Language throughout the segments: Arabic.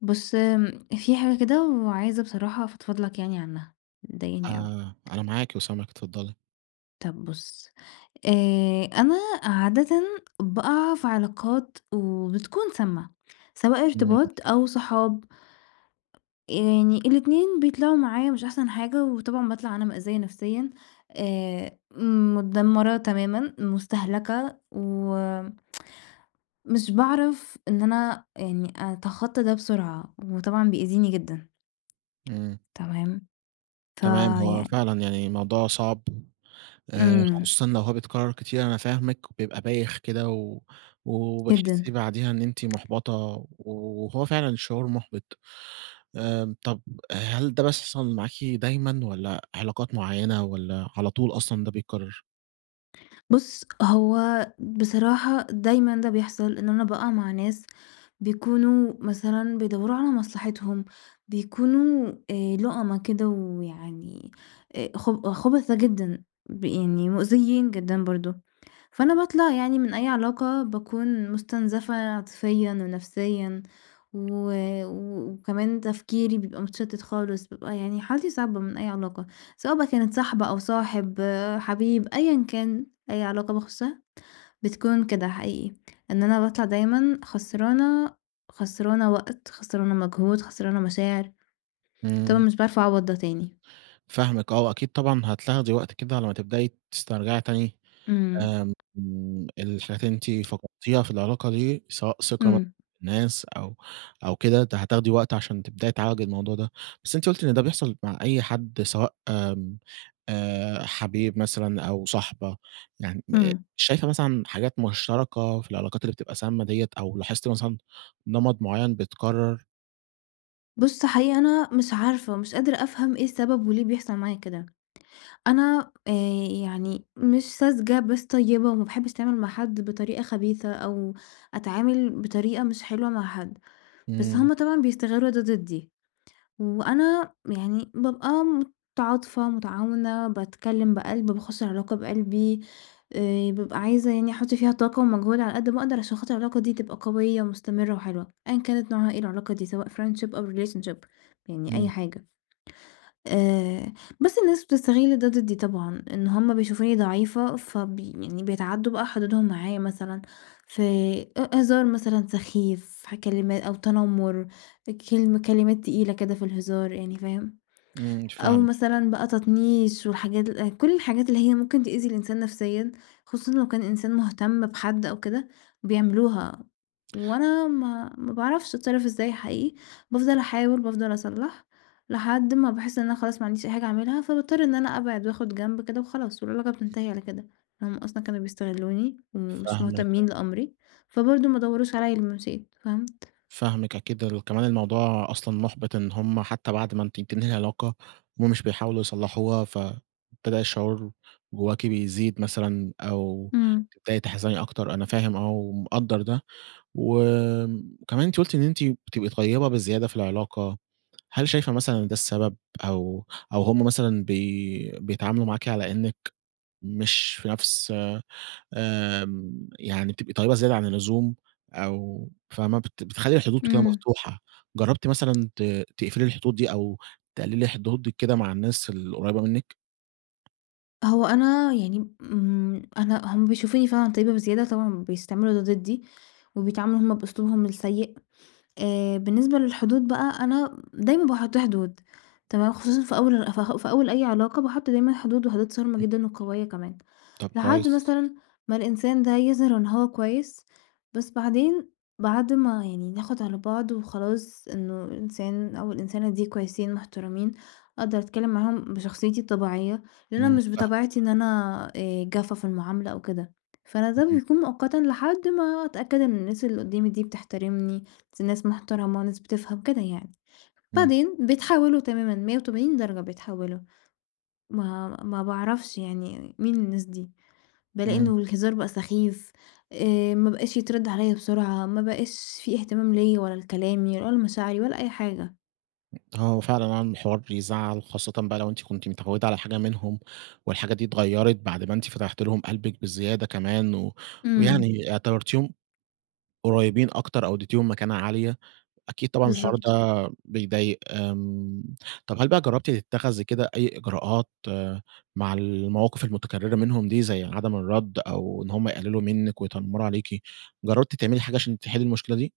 بُص، آمم، في حاجة كده وعايزة بصراحة أفضفض لك يعني عنها، مضايقاني أوي. آآ أنا معاكِ وسامعِك، اتفضلي. طب بُص، آآ، أنا عادةً بأقع في علاقات وبتكون سامة سواء ارتباط [unintelligible] أو صحاب. آآ يعني الاتنين بيطلعوا معايا مش أحسن حاجة، وطبعًا باطلع أنا مأذية نفسيًا آآ، متدمرة تمامًا، مُستَهلكَة و مش باعرف إن أنا يعني أتخطى ده بسرعة، وطبعًا بيأذيني جدًا. إمم. تمام؟ تمام، هو فيعني فعلًا يعني موضوع صعب آآ إمم. خصوصًا لو هو بيتكرر كتير، أنا فاهمِك، بيبقى بايخ كده و جدًا. وبتحسي بعديها إن أنتِ مُحبَطة و وهو فعلًا شعور مُحبِط. آآ طب هل ده بيحصل معاكِ دايمًا، والّا علاقات معينة والّا على طول أصلًا ده بيتكرر؟ بُص هو بصراحة دايمًا ده بيحصل إن أنا بأقع مع ناس بيكونوا مثلًا بيدوّروا على مصلحتهم، بيكونوا آآ لُؤمَا كده ويعني خب خبَثا جدًا، يعني مؤذيين جدًا برضه، فأنا باطلع يعني من أي علاقة باكون مُستنزفَة عاطفيًا ونفسيًا، و و وكمان تفكيري بيبقى متشتت خالص، بيبقى يعني حالتي صعبة من أي علاقة، سواء بقى كانت صاحبة أو صاحب، حبيب، أيًا كان، أي علاقة باخشها بتكون كده حقيقي، إن أنا باطلع دايمًا خسرانة، خسرانة وقت، خسرانة مجهود، خسرانة مشاعر، طبعًا إمم. مش باعرف أعوّض ده تاني. فاهمِك آه وأكيد طبعًا هتاخدي وقت كده على ما تبدئي تسترجعي تاني إمم. آآ آمم الحاجات اللي أنتِ فقدتيها في العلاقة دي، سواء ثقة مثلًا إمم. في الناس أو أو كده ت هتاخدي وقت عشان تبدئي تعالجي الموضوع ده، بس أنتِ قُلتِ إن ده بيحصل مع أي حد سواء آمم آآ، حبيب مثلًا أو صاحبة، يعني آآ إمم. شايفة مثلًا حاجات مشتركة في العلاقات اللي بتبقى سامة ديّة، أو لاحظتِ مثلًا نمط معيّن بيتكرر؟ بُصّ حقيقي أنا مش عارفة ومش قادرة أفهم إيه السبب وليه بيحصل معايا كده، أنا آآ، يعني مش ساذجة بس طيبة وما باحبش أتعامل مع حد بطريقة خبيثة، أو أتعامل بطريقة مش حلوة مع حد، بس امم. هم طبعًا بيستغلوا ده ضدي، وأنا يعني بابقى متعاطفة متعاونة باتكلم بقلب، باخُشّ العلاقة بقلبي، آآ، بابقى عايزة يعني أحُطّ فيها طاقة ومجهود على قد ما أقدر عشان خاطر العلاقة دي تبقى قوية ومستمرة وحلوة، أيًا كانت نوعها ايه العلاقة دي سواء friendship أو relationship يعني أي امم. حاجة، آآ، بس الناس بتستغل ده ضدي طبعًا، إن هم بيشوفوني ضعيفة فب يعني بيتعدّوا بقى حدودهم معايا، مثلًا في أ هزار مثلًا سخيف، في ح كلما أو تنمُّر، كلمة كلمات تقيلة كده في الهزار يعني فاهم، امم، أو فاهمِك. مثلًا بقى تطنيش والحاجات كُلّ الحاجات اللي هي ممكن تؤذي الإنسان نفسيًا، خصوصًا لو كان إنسان مهتم بحد أو كده بيعملوها وأنا ما ما باعرفش أتصرّف إزاي حقيقي، بافضل أحاول بافضل أصلّح لحد ما باحس إن أنا خلاص ما عنديش أي حاجة أعملها، فباضطّر إن أنا أبعد وآخد جنب كده وخلاص، والعلاقة بتنتهي على كده، هم أصلًا كانوا بيستغلوني ومش فاهمِك، آه. مهتمين لأمري، فبرضه ما دوّروش عليَّ لمّا مشيت فهمت؟ فاهمِك أكيد، ال كمان الموضوع أصلًا مُحبِط إن هم حتى بعد ما أنتِ بتنهي العلاقة، هم مش بيحاولوا يصلّحوها فابتدى الشعور جواكِ بيزيد مثلًا، أو امم. تبدئي تحزني أكتر، أنا فاهم آه، ومقدّر ده، وكمان أنتِ قلتِ إن أنتِ بتبقي طيبة بزيادة في العلاقة، هل شايفة مثلًا إن ده السبب؟ أو أو هم مثلًا بي بيتعاملوا معاكِ على إنِّك مش في نَفْس آمم يعني بتبقي طيبة زيادة عن اللزوم أو فاهمة بت بتخلّي الحدود كده امم. مفتوحة، جربتِ مثلًا ت تقفلي الحدود دي؟ أو تقلِّلي حدودِك كده مع الناس القريّبة منِك؟ هو أنا يعني، إمم، أنا هُم بيشوفوني فعلًا طيبة بزيادة، طبعًا بيستعملوا ده ضِدِّي، وبيتعاملوا هُم بأسلوبهم السَّيِّء، آآ، بالنسبة للحدود بقى، أنا دايمًا باحُطّ حدود تمام، خصوصًا في أوّل في أوّل أي علاقة، باحُطّ دايمًا حدود وحدود صارمة امم. جدًا وقويّة كمان، طب لحد كويس. مثلًا ما الإنسان ده يظهِر إن هو كويّس، بس بعدين بعد ما يعني ناخُد على بعض، وخلاص إنّه الإنسان أو الإنسانة دي كويسين مُحترمين، أقدر أتكلّم معاهم بشخصيتي الطبيعيّة، لإن أنا إمم، مش فاهمِك. بطبيعتي إن أنا آآ جافّة في المُعاملة أو كده، فأنا ده اهم. بيكون مؤقتًا لحد ما أتأكد إن الناس اللي قُدّامي دي بتحترمني، دي ناس مُحترمة، ناس بتفهم كده يعني، إمم. بعدين بيتحولوا تمامًا 180 درجة بيتحوّلوا، ما ما باعرفش يعني مين الناس دي؟ بالاقي إمم. إنّه الهزار بقى سخيف، آآ، ما بقاش يتردّ عليّا بسُرعة، ما بقاش في اهتمام ليّا ولا لكلامي، ولا لمشاعري، ولا أي حاجة. آه، هو فعلًا عمل حوار بيزعّل، خاصّةً بقى لو أنتِ كُنتِ متعوِّدة على حاجة منهم، والحاجة دي اتغيّرت بعد ما أنتِ فتحتِ لهم قلبكِ بزيادة كمان، و إمم. ويعني اعتبرتيهم قُريبين أكتر أو أدّيتيهم مكانة عالية، أكيد طبعًا الحوار بالضبط. ده بيضايق آمم، طب هل بقى جرّبتِ تتخذي كده أي إجراءات آآ مع المواقف المُتكرِّرة منهم دي، زي عدم الرَّدّ، أو إن هُم يقلّلوا منِك، ويتنمّروا عليكِ؟ جَرّبتِ تعملي حاجة عشان تحِلِّي المُشكلة دي؟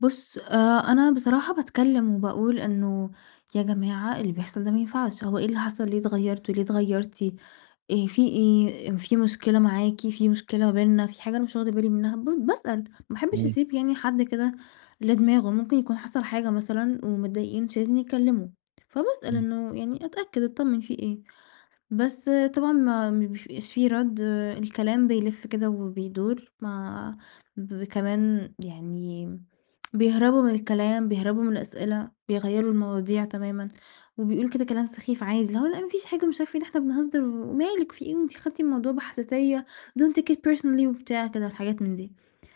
بُصّ، أ أنا بصراحة باتكلم وباقول إنه يا جماعة اللي بيحصَل ده ما ينفعش، هو إيه اللي حصَل ليه اتغيرتوا، ليه اتغيرتِ، إيه في إيه؟ في مشكلة معاكِ؟ في مشكلة ما بيننا؟ في حاجة أنا مش واخدة بالي منها؟ ب باسأل، ما أحبش إمم. أسيب يعني حد كده لدماغُه، ممكن يكون حصَل حاجة مثلًا ومضايقين مش عايزين يتكلموا، فباسأل إمم. إنه يعني أتأكد أطمن في إيه، بس طبعًا ما ما بيبقاش في رد الكلام بيلِّف كده وبيدُور، ما ب كمان يعني بيهرَبوا من الكلام، بيهرَبوا من الأسئلة، بيغيَّروا المواضيع تمامًا، وبيقولوا كده كلام سخيف عادي، اللي هو لأ ما فيش حاجة مش عارفة إيه، ده إحنا بنهزّر و مالِك في إيه وأنتِ خدتِ الموضوع بحساسية don't take it personally وبتاع كده الحاجات من دي،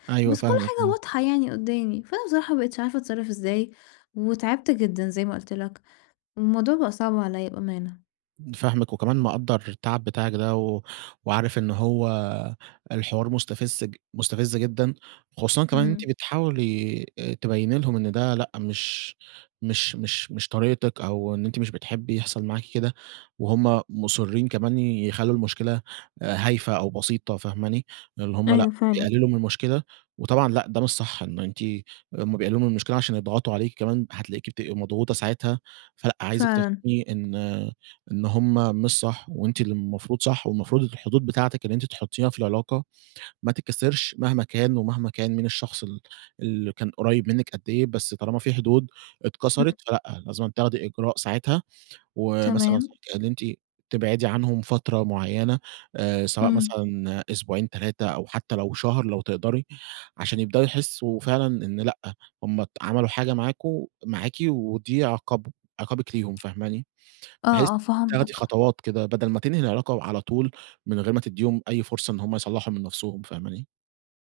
أيوه بس كُلّ فاهمِك، حاجة امم. واضحة يعني قُدّامي، فأنا بصراحة ما بقِتش عارفة أتصرّف إزاي، وتعِبت جدًا زي ما قُلت لك، والموضوع بقى صعب عليَّ بأمانة. فاهمِك، وكمان مقدّر التعب بتاعِك ده، و وعارف إن هو الحوار مستفز- مستفز جدًا، خصوصًا كمان إن أنتِ إمم. بتحاولي تبيّني لهم إن ده لأ مش مش مش مش طريقتِك أو إن أنتِ مش بتحبي يحصل معاكِ كده، وهم مُصِرين كمان يخلّوا المشكلة هايفة أو بسيطة، فاهماني، اللي هم أيوه، لأ فعلًا. بيقلِّلوا من المشكلة، وطبعًا لأ ده مش صح إنه أنتِ هُم بيقلِّلوا من المشكلة عشان يضغطوا عليكِ كمان، هتلاقيكي بتبقي مضغوطة ساعتها، فلأ، عايزِك فعلًا. تفهمي إن إن هم مش صح وأنتِ اللي المفروض صح، والمفروض الحدود بتاعتِك اللي أنتِ تحُطّيها في العلاقة ما تتكسِرش مهما كان، ومهما كان مين الشخص اللي اللي كان قُريّب منِّك قد إيه، بس طالما في حدود إمم. اتكسرت فلأ، لازم تاخدي إجراء ساعتها، ومثلًا تمام. [unintelligible] اللي أنتِ تبعدي عنهم فترة معيّنة، آآ، سواء إمم. مثلًا أسبوعين 3 أو حتى لو شهر لو تقدَري، عشان يبدأوا يحسوا فعلًا إن لأ، هم ت عَمَلوا حاجة معاكم معاكِ ودي عقابهم عقابِك ليهم فاهماني، بحيث آه، آه، تاخدي فهمتك. خطوات كده بدَل ما تنهي العلاقة على طُول من غير ما تدّيهم أي فرصة إن هُم يصلّحوا من نفسُهم، فاهماني؟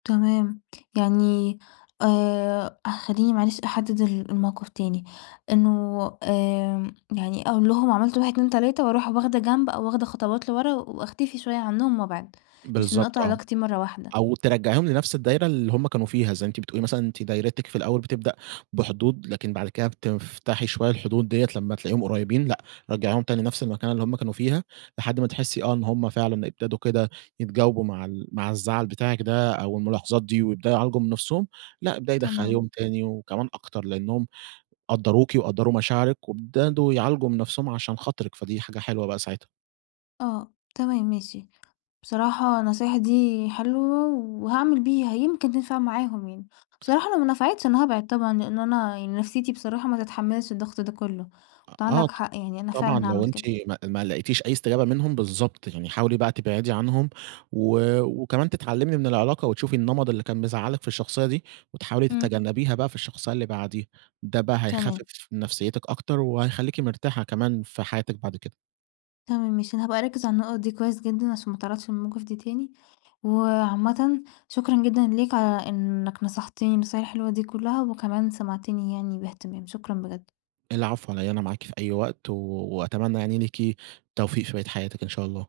تمام، يعني آآ، خلّيني معلش أحدّد ال الموقف تاني، إنُّه آآ، يعني أقول لهُم عملتوا 1 2 3 وأروح واخدة جنب، أو واخدة خطوات لِورا، وأختفي شويّة عنهم وأبعِد، مش إنّي بِالضبط أقطع آه، علاقتي مرّة واحدة. أو تِرجَّعِيهم لنفس الدايرة اللي هُم كانوا فيها، زَيّ أنتِ بتقولي مثلًا أنتِ دايرتِك في الأول بتبدأ بحدود، لكن بعد كده بتفتحي شوية الحدود دِيَّة لما تلاقيهم قُريِّبين، لأ رَجَّعيهم تاني نفس المكانة اللّي هُم كانوا فيها، لحد ما تحِسّي آه إن هُم فعلًا ابتدوا كده يتجاوبوا مَع ال مَع الزعل بتاعِك ده، أو المُلاحَظات دي، ويبدأوا يعالجوا من نفسهم. لأ، ابدئي تمام. دَخَّليهم تاني وكمان أكتر، لأنهم قدَّروكِ وقدَّروا مشاعرِك، وابتدوا يعالجوا من نفسهم عشان خاطرِك، فدي حاجة حلوة بقى ساعتها. آه، تمام ماشي. بصراحة النصايح دي حلوة وهاعمل بيها يمكن تِنفَع معاهم يعني. بصراحة لو ما نفعتش أنا هابعد طبعًا، لأنّ أنا يعني نفسيتي بصراحة ما تتحمّلش الضَّغط ده كُلّه، آه آه فعندَك ط حَقّ يَعني أنا طبعًا فِعلًا لو هاعمل أنتِ كده. ما ما لقيتيش أي استجابة منهم، بِالضبط يعني حاولي بقى تبعدِي عنهم، و وكمان تتعلّمِي من العِلاقة، وتشوفِي النمط اللي كان مزعَّلِك في الشخصية دي، وتحاولي امم. تتجنّبيها بقى في الشخصية اللي بعديه، ده بقى تمام. هيخفِّف من نفسيتِك أكتر، وهخليكِ مرتاحة كمان في حياتِك بعد كده. تمام ماشي، أنا هابقى أركّز على النُقَط دي كويس جِدًّا، عشان ما اتعرَّضش للمواقِف دي تاني. وعامَّةً شكرًا جِدًا ليك على إنِّك نصحتنِي النصايح الحِلوة دي كُلّها، وكَمان سمعتنِي يَعني باهتِمام، شكرًا بجد. العفو علي إيه، أنا معاكِ في أي وقت، و وأتمنى يعني لِيكِ التوفيق في بَقية حياتِك إن شاء الله.